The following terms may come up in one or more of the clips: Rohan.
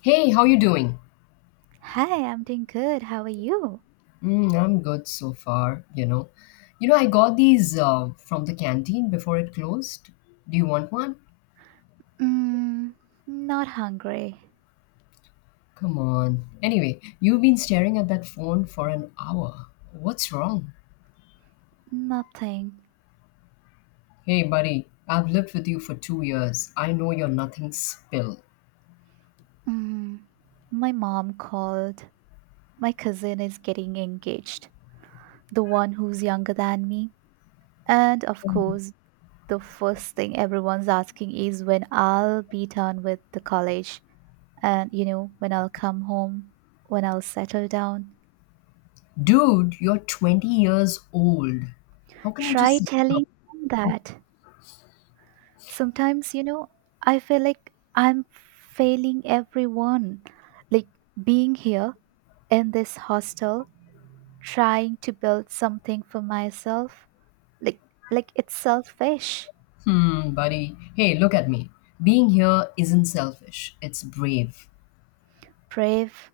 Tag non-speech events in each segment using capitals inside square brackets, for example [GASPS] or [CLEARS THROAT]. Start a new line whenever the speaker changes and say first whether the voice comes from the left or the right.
left: Hey, how you doing?
right: Hi, I'm doing good. How are you?
left: Mm, I'm good so far, you know. You know, I got these from the canteen before it closed. Do you want one?
right: Mm, Not hungry.
left: Come on. Anyway, you've been staring at that phone for an hour. What's wrong?
right: Nothing.
left: Hey, buddy, I've lived with you for 2 years. I know you're nothing spill.
right: Mm, my mom called. My cousin is getting engaged, the one who's younger than me. And of course, the first thing everyone's asking is when I'll be done with the college and, you know, when I'll come home, when I'll settle down.
left: Dude, you're 20 years old. How can you
right: Try
left: just look up?
right: telling them that. Sometimes, you know, I feel like I'm failing everyone. Like being here in this hostel, trying to build something for myself. Like like it's selfish.
left: Hmm, buddy. Hey, look at me. Being here isn't selfish, it's brave.
right: Brave.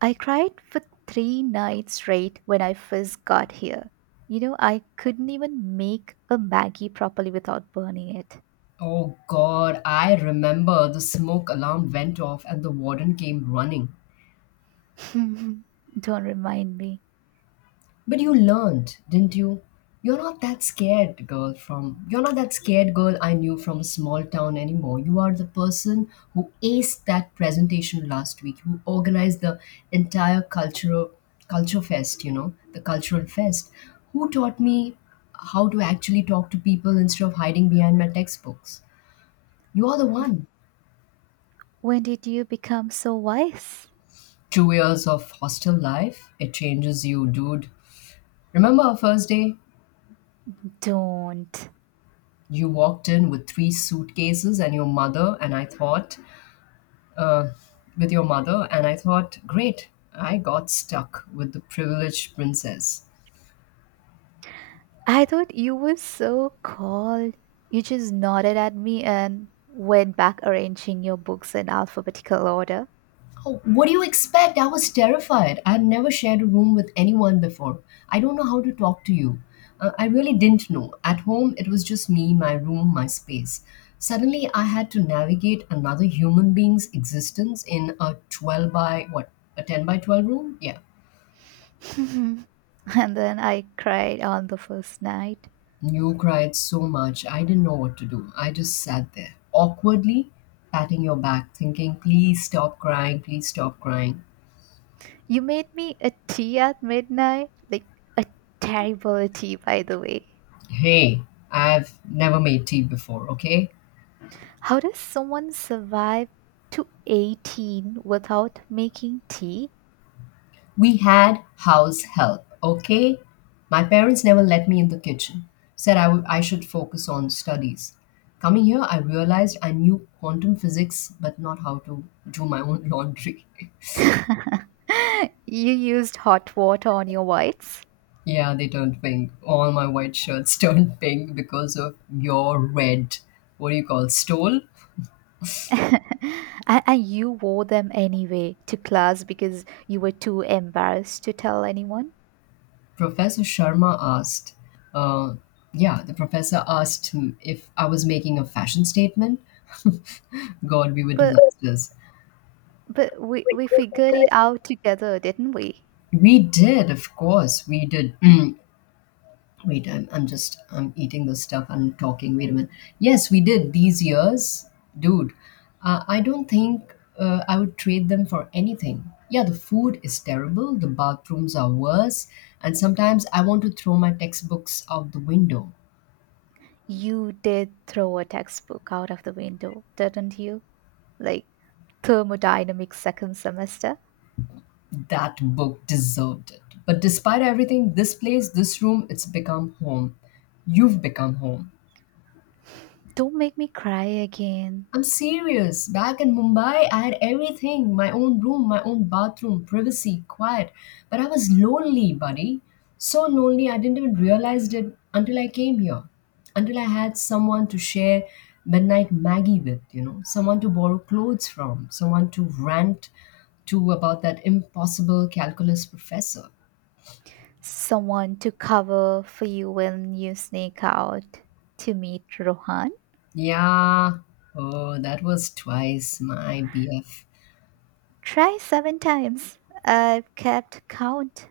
right: I cried for 3 nights straight when I first got here. You know, I couldn't even make a Maggie properly without burning it.
left: Oh God, I remember the smoke alarm went off and the warden came running.
right: [LAUGHS] Don't remind me.
left: But you learned, didn't you? You're not that scared girl from you're not that scared girl I knew from a small town anymore. You are the person who aced that presentation last week, who organized the entire cultural culture fest, you know, the cultural fest. Who taught me how to actually talk to people instead of hiding behind my textbooks? You are the one.
right: When did you become so wise?
left: 2 years of hostel life, it changes you, dude. Remember our first day?
right: Don't.
left: You walked in with three suitcases and your mother, and I thought, uh, great, I got stuck with the privileged princess.
right: I thought you were so cold. You just nodded at me and went back arranging your books in alphabetical order.
left: Oh, what do you expect? I was terrified. I'd never shared a room with anyone before. I don't know how to talk to you. I really didn't know. At home, it was just me, my room, my space. Suddenly, I had to navigate another human being's existence in a 12 by what? A 10 by 12 room? Yeah.
right: [LAUGHS] and then I cried on the first night.
left: You cried so much. I didn't know what to do. I just sat there, awkwardly patting your back, thinking, please stop crying, please stop crying.
right: You made me a tea at midnight. Like a terrible tea, by the way.
left: Hey, I've never made tea before, okay?
right: How does someone survive to 18 without making tea?
left: We had house help, okay? My parents never let me in the kitchen, said I should focus on studies. Coming here, I realized I knew quantum physics, but not how to do my own laundry. [LAUGHS]
right: [GASPS] [LAUGHS] you used hot water on your whites?
left: Yeah, they turned pink. All my white shirts [LAUGHS] turned pink because of your red, what do you call, stole?
right: [LAUGHS] and, and you wore them anyway to class because you were too embarrassed to tell anyone.
left: Professor Sharma asked, uh, yeah, the professor asked him if I was making a fashion statement. [LAUGHS] God, we were
right: But
left: disasters.
right: but we figured it out together, didn't we?
left: We did, of course, we did. Wait, I'm eating this stuff and talking. Wait a minute. Yes, we did these years, dude. I don't think I would trade them for anything. Yeah, the food is terrible. The bathrooms are worse, and sometimes I want to throw my textbooks out the window.
right: You did throw a textbook out of the window, didn't you? Like thermodynamics second semester.
left: That book deserved it. But despite everything, this place, this room, it's become home. You've become home.
right: Don't make me cry again.
left: I'm serious. Back in Mumbai, I had everything: my own room, my own bathroom, privacy, quiet. But I was lonely, buddy. So lonely, I didn't even realize it until I came here. Until I had someone to share midnight Maggie with, you know, someone to borrow clothes from, someone to rant to about that impossible calculus professor.
right: Someone to cover for you when you sneak out to meet Rohan.
left: Yeah. Oh, that was twice my BF.
right: Try 7 times. I've kept count.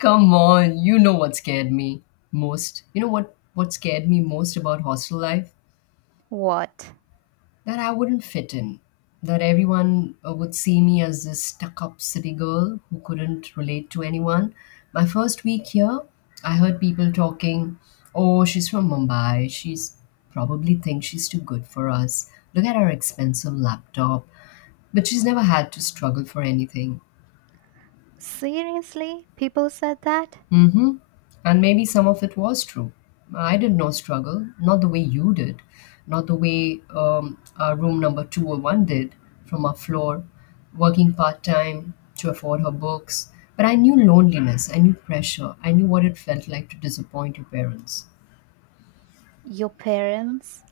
left: Come on, you know what scared me most. You know what scared me most about hostel life?
right: What?
left: That I wouldn't fit in. That everyone would see me as this stuck-up city girl who couldn't relate to anyone. My first week here, I heard people talking, "Oh, she's from Mumbai. She's probably thinks she's too good for us. Look at her expensive laptop." But she's never had to struggle for anything.
right: Seriously, people said that?
left: Mm-hmm. And maybe some of it was true. I did not struggle, not the way you did, not the way our room number 201 did from our floor, working part time to afford her books. But I knew loneliness, I knew pressure, I knew what it felt like to disappoint your parents.
right: Your parents?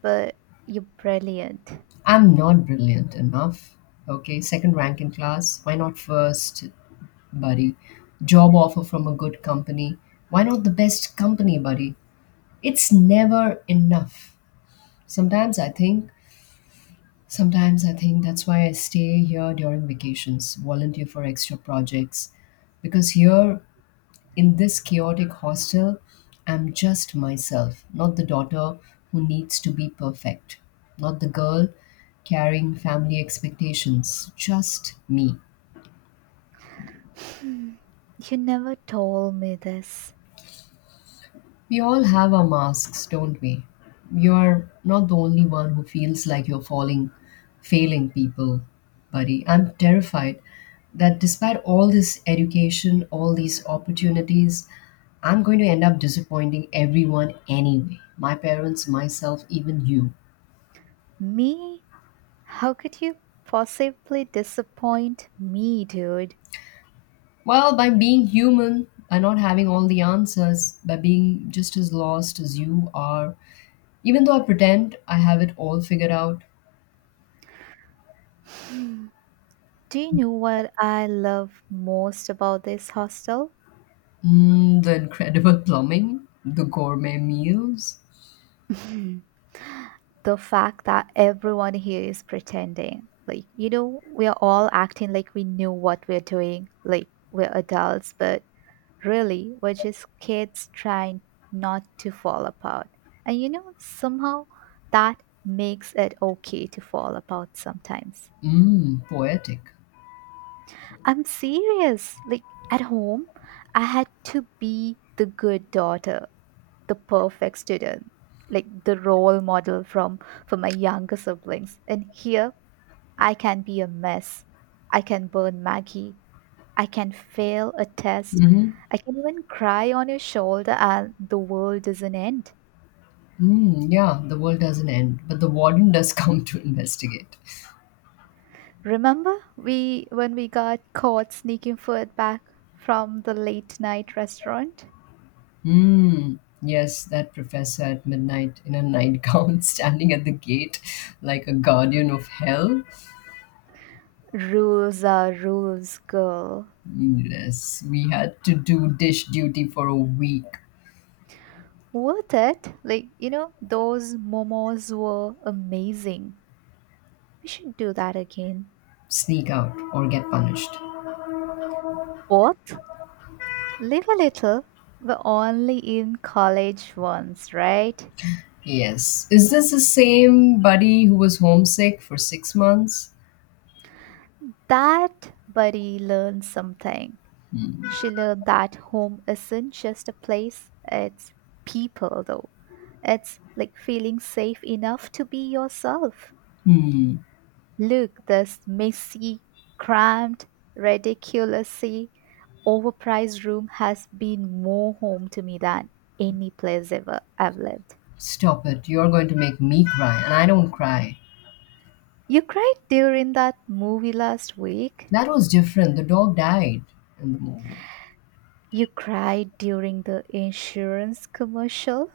right: But you're brilliant.
left: I'm not brilliant enough. Okay, second rank in class. Why not first, buddy? Job offer from a good company. Why not the best company, buddy? It's never enough. Sometimes I think, sometimes I think that's why I stay here during vacations, volunteer for extra projects, because here in this chaotic hostel, I'm just myself, not the daughter who needs to be perfect, not the girl carrying family expectations, just me.
right: You never told me this.
left: We all have our masks, don't we? You're not the only one who feels like failing people, buddy. I'm terrified that despite all this education, all these opportunities, I'm going to end up disappointing everyone anyway. My parents, myself, even you.
right: Me? How could you possibly disappoint me, dude?
left: Well, by being human, by not having all the answers, by being just as lost as you are, even though I pretend I have it all figured out.
right: Do you know what I love most about this hostel?
left: Mm, the incredible plumbing, the gourmet meals.
right: [LAUGHS] the fact that everyone here is pretending. Like, you know, we are all acting like we knew what we're doing, like we're adults, but really were just kids trying not to fall apart. And you know, somehow that makes it okay to fall apart sometimes.
left: Mm, poetic.
right: I'm serious. Like at home, I had to be the good daughter, the perfect student, like the role model from for my younger siblings. And here I can be a mess. I can burn Maggie. I can fail a test.
left: Hmm.
right: I can even cry on your shoulder and the world doesn't end.
left: Mm, yeah, the world doesn't end, but the warden does [LAUGHS] come to investigate.
right: Remember we when we got caught sneaking food back from the late night restaurant?
left: Mm, yes, that professor at midnight in a nightgown [LAUGHS] standing at the gate like a guardian of hell.
right: Rules are rules, girl.
left: Yes, we had to do dish duty for a week,
right: Worth it. Like, you know, those momos were amazing. We should do that again.
left: sneak out, or get punished.
right: What? Live a little. We're only in college once, right?
left: Yes. Is this the same buddy who was homesick for 6 months?
right: That buddy learned something. She learned that home isn't just a place, it's people, though. It's like feeling safe enough to be yourself.
left: Hmm.
right: Look, this messy, cramped, ridiculously overpriced room has been more home to me than any place ever I've lived.
left: Stop it. You're going to make me cry, and I don't cry.
right: You cried during that movie last week.
left: That was different. The dog died in the movie.
right: You cried during the insurance commercial.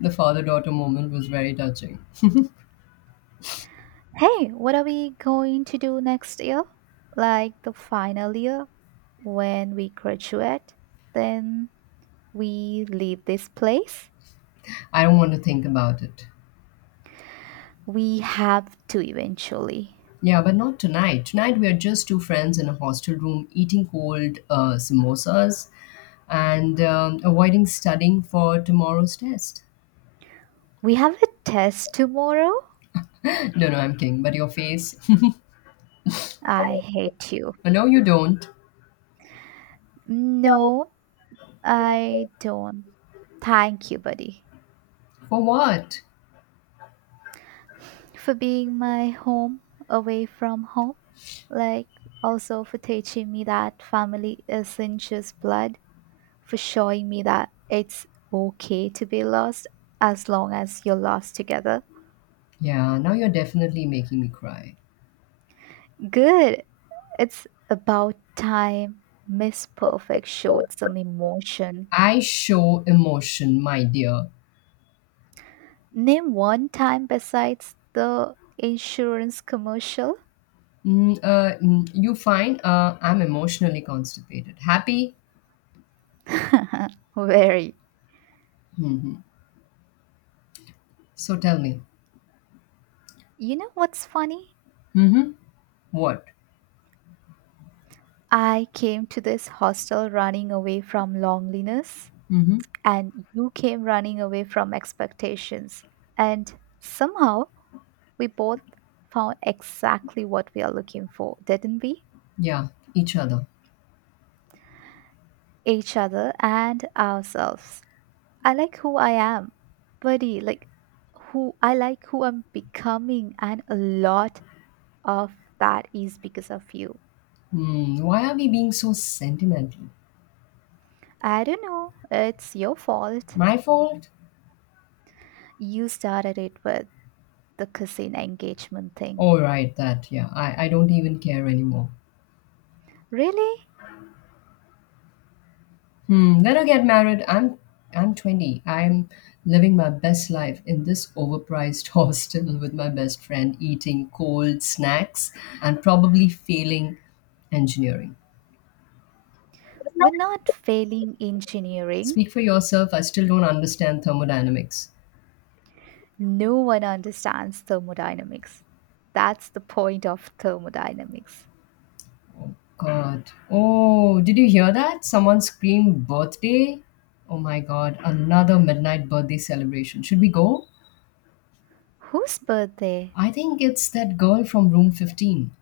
left: The father daughter moment was very touching.
right: Hey, what are we going to do next year? Like the final year when we graduate, then we leave this place?
left: I don't want to think about it.
right: We have to eventually.
left: Yeah, but not tonight. Tonight, we are just two friends in a hostel room eating cold samosas and avoiding studying for tomorrow's test.
right: We have a test tomorrow.
left: No, no, I'm kidding. But your face.
right: I hate you.
left: [LAUGHS] No, you don't.
right: No, I don't. Thank you, buddy,
left: For what?
right: for being my home away from home. Like, also for teaching me that family isn't just blood for showing me that it's okay to be lost as long as you're lost together.
left: Yeah, now you're definitely making me cry.
right: Good. It's about time Miss Perfect showed some emotion.
left: I show emotion, my dear.
right: Name one time besides the insurance commercial.
left: Mm, mm, you find I'm emotionally constipated. Happy?
right: [LAUGHS] Very.
left: So tell me.
right: You know what's funny?
left: Mm-hmm. What?
right: I came to this hostel running away from loneliness,
left: Mm-hmm.
right: and you came running away from expectations. And somehow we both found exactly what we are looking for, didn't we?
left: Yeah, each other.
right: Each other and ourselves. I like who I am, buddy, like who I'm becoming, and a lot of that is because of you.
left: Hmm, why are we being so sentimental?
right: I don't know, it's your fault.
left: My fault?
right: You started it with the cousin engagement thing.
left: Oh, right, that. Yeah, I don't even care anymore.
right: Really?
left: Hmm, let her get married. I'm 20. I'm living my best life in this overpriced [LAUGHS] hostel with my best friend, eating cold snacks and probably failing engineering.
right: We're not failing engineering.
left: Speak for yourself. I still don't understand thermodynamics.
right: No one understands thermodynamics. That's the point of thermodynamics.
left: Oh, God. Oh, did you hear that? Someone screamed birthday. Oh, my God. Another midnight birthday celebration. Should we go?
right: Whose birthday?
left: I think it's that girl from room 15.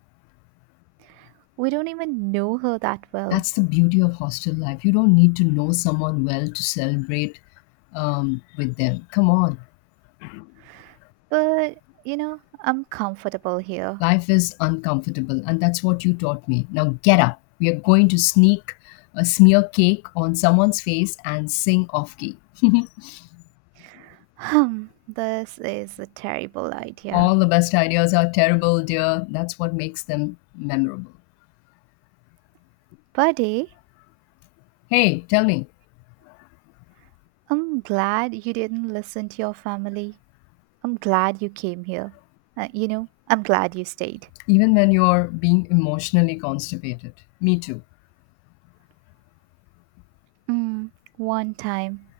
right: We don't even know her that well.
left: That's the beauty of hostel life. You don't need to know someone well to celebrate with them. Come on.
right: But, you know, I'm comfortable here.
left: Life is uncomfortable, and that's what you taught me. Now get up. We are going to sneak a smear cake on someone's face and sing off key.
right: Hmm, this is a terrible idea.
left: All the best ideas are terrible, dear. That's what makes them memorable.
right: Buddy,
left: Hey, tell me,
right: I'm glad you didn't listen to your family. I'm glad you came here. You know, I'm glad you stayed.
left: even when you're being emotionally constipated, me too.
right: Mm, One time.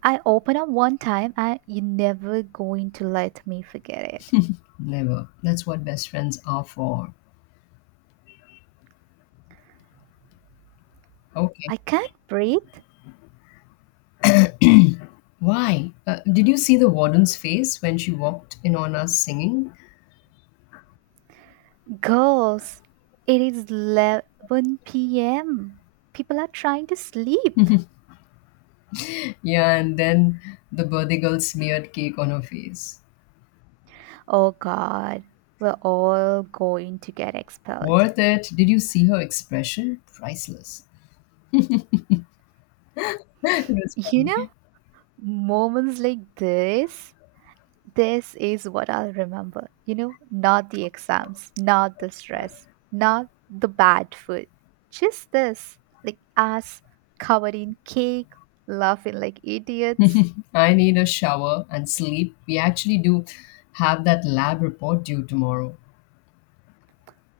right: I open up one time and you're never going to let me forget it.
left: Never. That's what best friends are for. Okay.
right: I can't breathe.
left: Why? Did you see the warden's face when she walked in on us singing?
right: Girls, it is 11 p.m. People are trying to sleep.
left: Yeah, and then the birthday girl smeared cake on her face.
right: Oh god, we're all going to get expelled.
left: Worth it. Did you see her expression? Priceless. [LAUGHS] It
right: [LAUGHS]
left: was
right: You know,
left: funny.
right: moments like this is what I'll remember. You know, not the exams, not the stress, not the bad food. Just this, like us covered in cake, laughing like idiots.
left: I need a shower and sleep. We actually do have that lab report due tomorrow.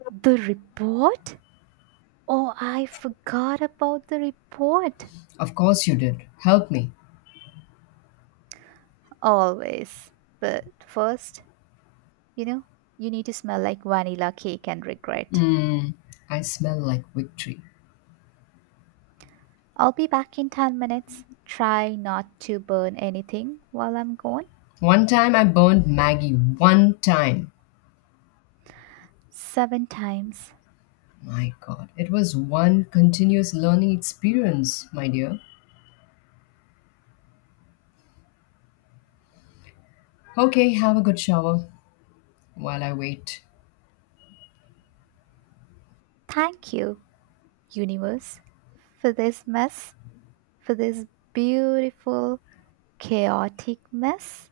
right: The report? Oh, I forgot about the report.
left: Of course, you did. Help me.
right: Always. But first, you know, you need to smell like vanilla cake and regret.
left: Mmm, I smell like victory.
right: I'll be back in 10 minutes. Try not to burn anything while I'm gone.
left: One time I burned Maggie. One time.
right: 7 times.
left: My god, it was one continuous learning experience, my dear. Okay, have a good shower while I wait.
right: Thank you, universe, for this mess, for this beautiful, chaotic mess.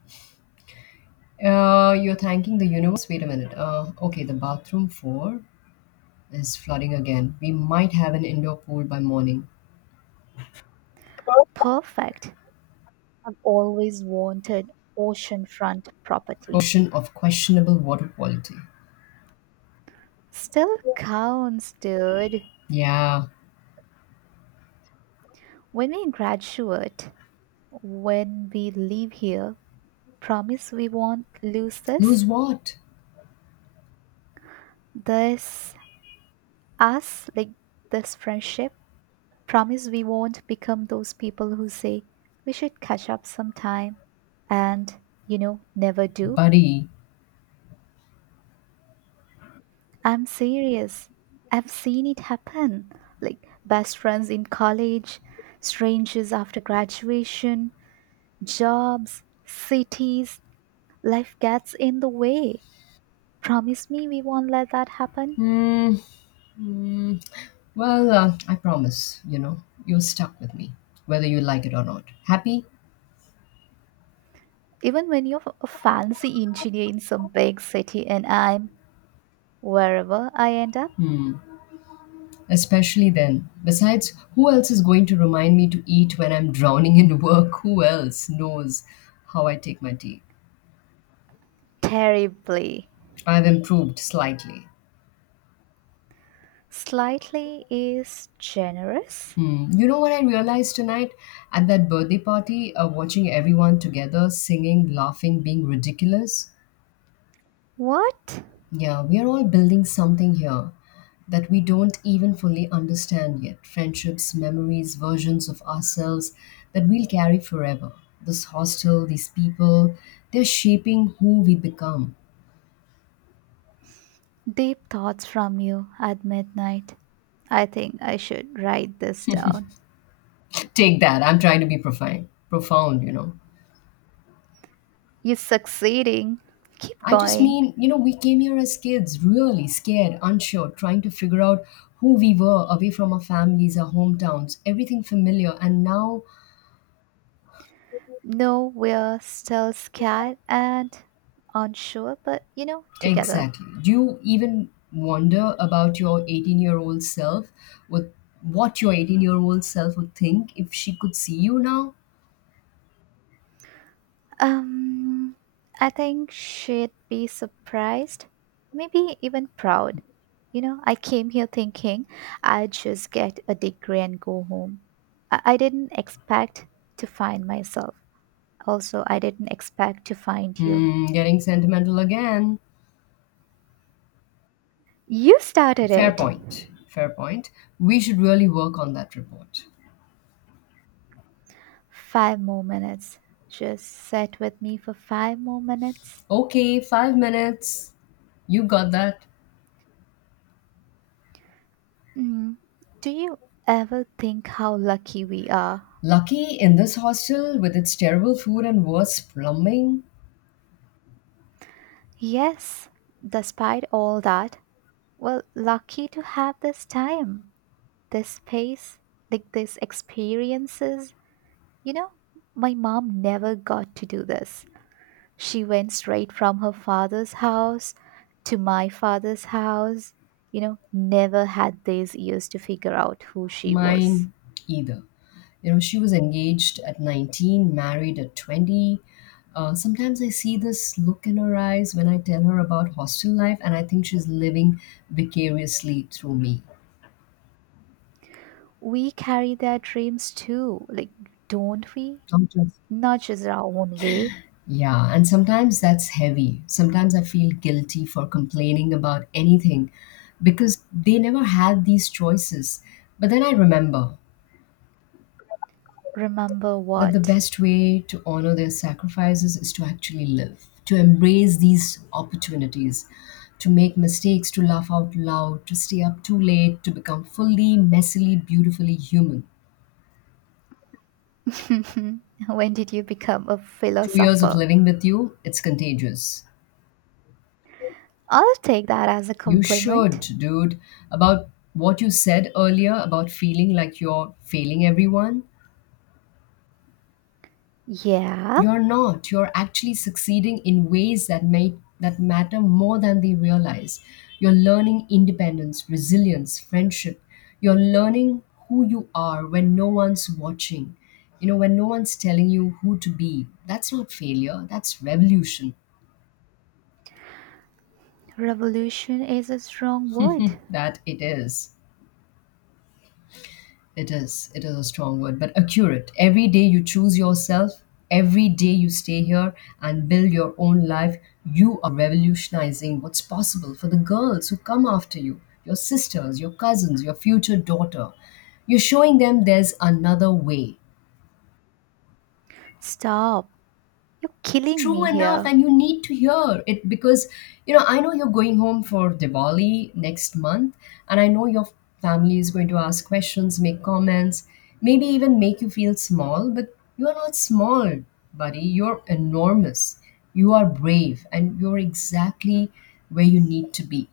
left: You're thanking the universe? Wait a minute. Okay, the bathroom floor is flooding again. We might have an indoor pool by morning.
right: Perfect. I've always wanted oceanfront property.
left: Ocean of questionable water quality.
right: Still counts, dude.
left: Yeah,
right: When we graduate, when we leave here, promise we won't lose
left: lose
right: this,
left: what?
right: this us, like this friendship. Promise we won't become those people who say we should catch up sometime and, you know, never do.
left: Buddy.
right: I'm serious. I've seen it happen. Like best friends in college, strangers after graduation, jobs, cities, life gets in the way. Promise me we won't let that happen.
left: Hmm. Hmm. Well, I promise, you know, you're stuck with me, whether you like it or not. Happy?
right: Even when you're a fancy engineer in some big city and I'm wherever I end up,
left: Especially then. Besides, who else is going to remind me to eat when I'm drowning in work? Who else knows how I take my tea?
right: terribly.
left: I've improved slightly.
right: Slightly is generous.
left: Hmm. You know what I realized tonight? At that birthday party, watching everyone together, singing, laughing, being ridiculous,
right: What?
left: yeah, we are all building something here that we don't even fully understand yet. Friendships, memories, versions of ourselves that we'll carry forever. This hostel, these people, they're shaping who we become.
right: Deep thoughts from you at midnight. I think I should write this down.
left: [LAUGHS] Take that. I'm trying to be profound, you know.
right: You're succeeding. Keep
left: I just
right: going.
left: mean, you know, we came here as kids, really scared, unsure, trying to figure out who we were away from our families, our hometowns, everything familiar. And now
right: No, we're still scared and unsure, but you know, together.
left: exactly. Do you even wonder about your 18-year-old self? With what your 18-year-old self would think if she could see you now?
right: Um, I think she'd be surprised, maybe even proud. You know, I came here thinking I'd just get a degree and go home. I didn't expect to find myself. Also, I didn't expect to find you.
left: Hmm, getting sentimental again.
right: You started it.
left: Fair point. We should really work on that report.
right: 5 more minutes. Just sit with me for 5 more minutes.
left: Okay, 5 minutes. You got that.
right: Mm. Do you ever think how lucky we are?
left: Lucky in this hostel with its terrible food and worse plumbing.
right: Yes, despite all that, well, lucky to have this time, this space, like these experiences. You know, my mom never got to do this. She went straight from her father's house to my father's house. You know, never had these years to figure out who she was.
left: Mine either. You know, she was engaged at 19, married at 20. Sometimes I see this look in her eyes when I tell her about hostel life, and I think she's living vicariously through me.
right: We carry their dreams too, like, don't we?
left: Not just
right: Not just our own way.
left: yeah, and sometimes that's heavy. Sometimes I feel guilty for complaining about anything because they never had these choices. But then I remember
right: Remember
left: that the
right: what?
left: best way to honor their sacrifices is to actually live, to embrace these opportunities, to make mistakes, to laugh out loud, to stay up too late, to become fully, messily, beautifully human.
right: [LAUGHS] when did you become a
left: 2 years of
right: philosopher?
left: living with you, it's contagious.
right: I'll take that as a
left: You should,
right: compliment.
left: dude. About what you said earlier about feeling like you're failing everyone,
right: Yeah,
left: you're not. You're actually succeeding in ways that may that matter more than they realize. You're learning independence, resilience, friendship. You're learning who you are when no one's watching. You know, when no one's telling you who to be. That's not failure. That's revolution.
right: revolution is a strong word.
left: That it is. It is. It is a strong word, but accurate. Every day you choose yourself, every day you stay here and build your own life, you are revolutionizing what's possible for the girls who come after you, your sisters, your cousins, your future daughter. You're showing them there's another way.
right: Stop. You're killing
left: True
right: me
left: enough,
right: here.
left: and you need to hear it because I know you're going home for Diwali next month, and I know your family is going to ask questions, make comments, maybe even make you feel small. But you're not small, buddy. You're enormous. You are brave, and you're exactly where you need to be.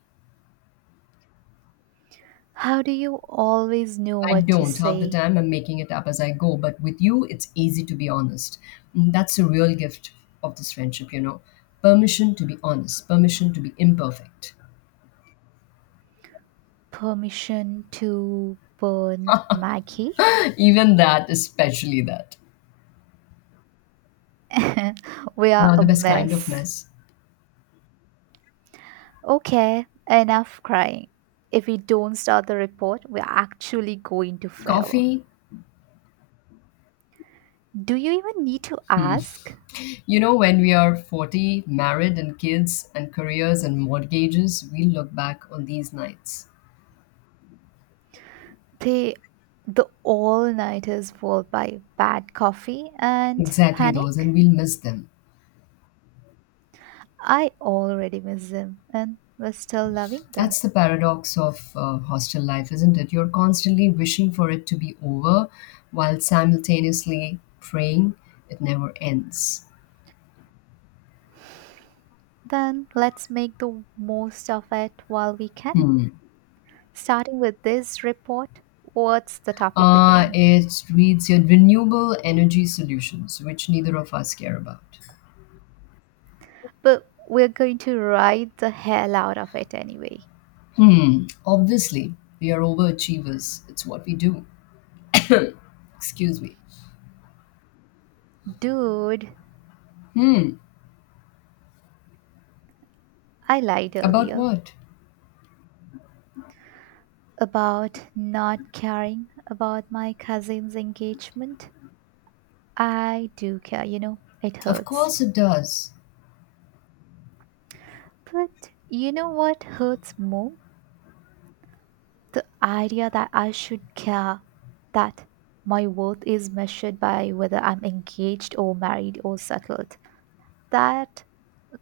right: How do you always know
left: I
right: what to
left: don't. Half the
right: say?
left: time, I'm making it up as I go. But with you, it's easy to be honest. And that's the real gift of this friendship. Permission to be honest, permission to be imperfect.
right: Permission to burn Maggie?
left: [LAUGHS] Even that, especially that.
right: [LAUGHS] we are
left: Uh,
right: a
left: the best kind of
right: mess.
left: mess.
right: Okay, enough crying. If we don't start the report, we're actually going to fail.
left: Coffee.
right: Do you even need to ask?
left: You know, when we are 40, married, and kids, and careers, and mortgages, we'll look back on these nights.
right: They, the all-nighters followed by bad coffee and
left: Exactly those, and
right: panic.
left: we'll miss them.
right: I already miss them and we're still loving them.
left: That's the paradox of hostel life, isn't it? You're constantly wishing for it to be over while simultaneously praying it never ends.
right: Then let's make the most of it while we can.
left: Hmm.
right: Starting with this report, what's the topic again?
left: It reads your renewable energy solutions, which neither of us care about.
right: But we're going to ride the hell out of it anyway.
left: Hmm. Obviously, we are overachievers. It's what we do. [COUGHS] [CLEARS THROAT] Excuse me.
right: Dude,
left: Hmm.
right: I lied
left: About
right: earlier
left: what?
right: about not caring about my cousin's engagement. I do care, you know, it
left: Of
right: hurts.
left: course it does.
right: But you know what hurts more? The idea that I should care, that my worth is measured by whether I'm engaged or married or settled. That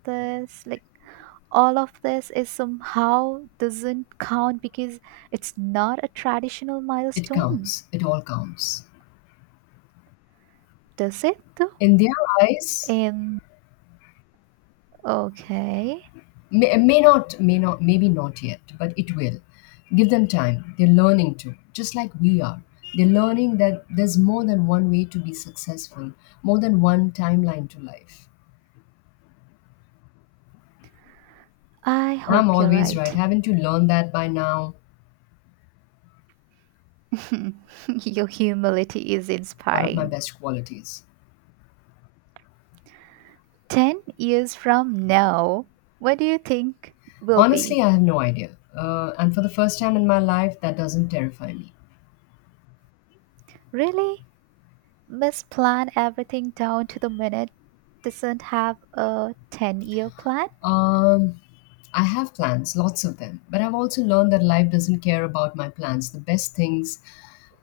right: this, like, all of this is somehow doesn't count because it's not a traditional
left: It
right: milestone,
left: counts. It all counts.
right: does it though?
left: In their eyes,
right: And okay,
left: may not, maybe not yet, but it will. Give them time. They're learning too, just like we are. They're learning that there's more than one way to be successful, more than one timeline to life.
right: I
left: I'm
right: hope you're
left: always
right: right.
left: right. Haven't you learned that by now?
right: [LAUGHS] Your humility is
left: One of my
right: inspiring.
left: best qualities.
right: 10 years from now, what do you think will
left: Honestly,
right: be?
left: I have no idea, and for the first time in my life that doesn't terrify me.
right: Really? Misplan everything down to the minute doesn't have a 10-year plan?
left: um I have plans, lots of them, but I've also learned that life doesn't care about my plans. The best things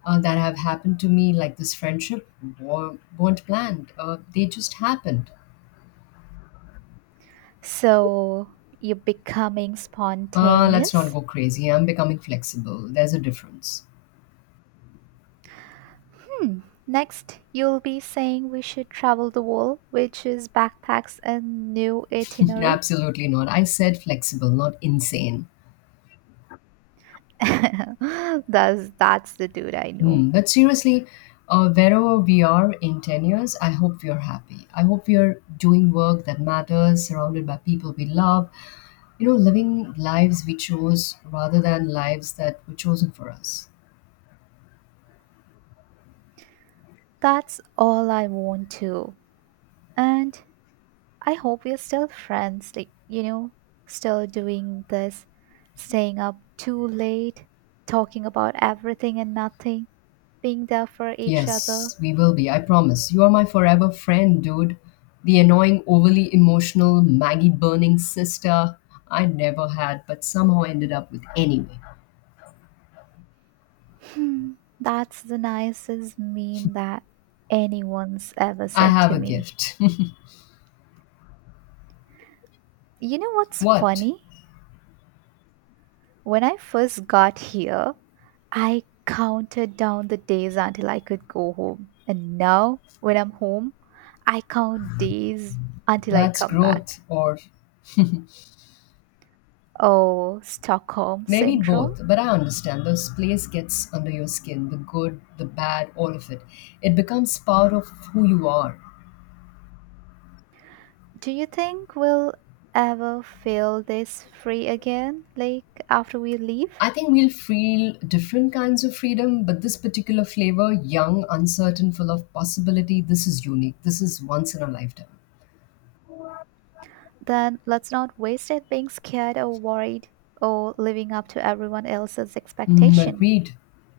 left: that have happened to me, like this friendship, weren't planned. They just happened.
right: So you're becoming
left: Let's not
right: spontaneous?
left: go crazy. I'm becoming flexible. There's a difference.
right: Hmm. Next, you'll be saying we should travel the world, which is backpacks and new
left: [LAUGHS]
right: itinerary.
left: Absolutely not. I said flexible, not insane.
right: [LAUGHS] that's the dude I know.
left: Hmm. But seriously, wherever we are in 10 years, I hope we are happy. I hope we are doing work that matters, surrounded by people we love, you know, living lives we chose rather than lives that were chosen for us.
right: That's all I want to. And I hope we're still friends, like, you know, still doing this, staying up too late, talking about everything and nothing, being there for each other.
left: Yes, we will be. I promise. You are my forever friend, dude. The annoying, overly emotional, Maggie burning sister I never had, but somehow ended up with anyway.
right: Hmm, that's the nicest mean that anyone's ever
left: I
right: said
left: have
right: to
left: a
right: me.
left: gift.
right: You know
left: [LAUGHS]
right: what's
left: What?
right: funny? When I first got here, I counted down the days until I could go home. And now, when I'm home, I count days until I
left: That's
right: come back.
left: growth, or
right: Oh, Stockholm
left: maybe
right: syndrome.
left: both. But I understand this place gets under your skin, the good, the bad, all of it. It becomes part of who you are.
right: Do you think we'll ever feel this free again, like after we leave?
left: I think we'll feel different kinds of freedom, but this particular flavor, young, uncertain, full of possibility, this is unique. This is once in a lifetime.
right: Then let's not waste it being scared or worried or living up to everyone else's
left: Mm,
right: expectation.
left: agreed.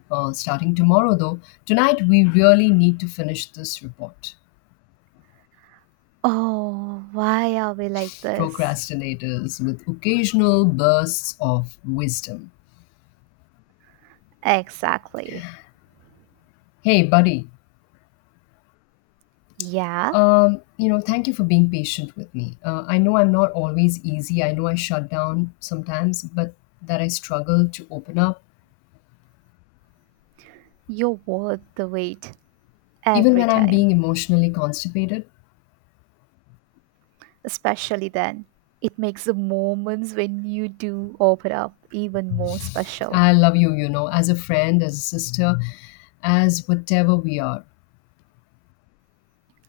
left: Starting tomorrow, though. Tonight we really need to finish this report.
right: Oh, why are we like this?
left: Procrastinators with occasional bursts of wisdom.
right: Exactly.
left: Hey, buddy.
right: Yeah,
left: You know, thank you for being patient with me. I know I'm not always easy. I know I shut down sometimes, but that I struggle to open up
right: you're worth the wait
left: even
right: every
left: when I'm being
right: time,
left: emotionally constipated.
right: especially then. It makes the moments when you do open up even more special.
left: I love you, you know, as a friend, as a sister, as whatever we are.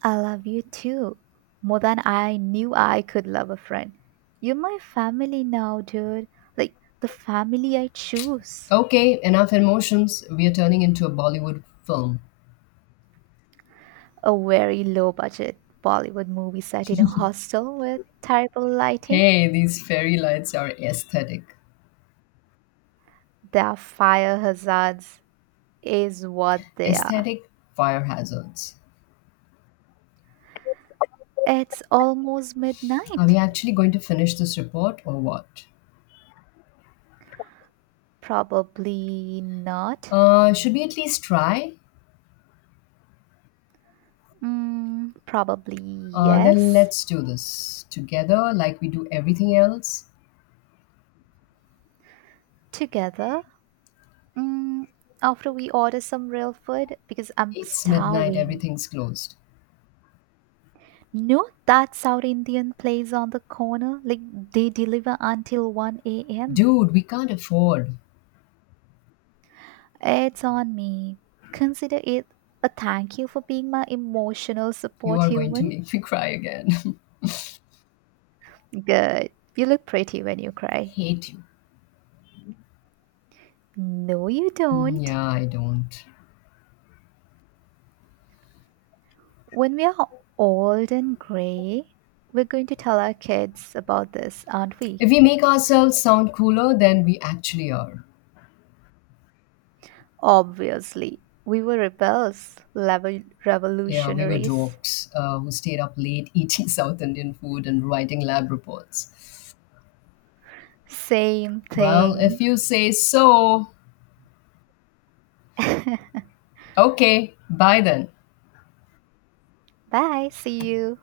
right: I love you too, more than I knew I could love a friend. You're my family now, dude. Like the family I choose.
left: Okay, enough emotions. We are turning into a Bollywood film.
right: A very low budget Bollywood movie set in a hostel with terrible lighting.
left: Hey, these fairy lights are aesthetic.
right: Their fire hazards is what they are.
left: Aesthetic fire hazards.
right: It's almost
left: Are we
right: midnight.
left: actually going to finish this report or what?
right: Probably not.
left: Should we at least try?
right: Probably
left: Then
right: yes.
left: let's do this together like we do everything else.
right: Together. Mm, After we order some real food because I'm
left: It's midnight,
right: starving.
left: everything's closed.
right: Know that South Indian place on the corner? Like they deliver until 1 a.m.
left: Dude, we can't afford.
right: It's on me. Consider it a thank you for being my emotional
left: You
right: support
left: are going to
right: human.
left: make me cry again.
right: Good. You look pretty when you
left: [LAUGHS]
right: cry.
left: Hate you.
right: No, you
left: Mm,
right: don't.
left: yeah, I don't.
right: When we are old and gray, we're going to tell our kids about this, aren't we?
left: If we make ourselves sound cooler than we actually are.
right: Obviously, we were rebels, level
left: Yeah, we were
right: revolutionaries.
left: dorks who stayed up late eating [LAUGHS] South Indian food and writing lab reports.
right: Same
left: Well, if
right: thing.
left: you say so,
right: [LAUGHS]
left: okay, bye then.
right: Bye, see you.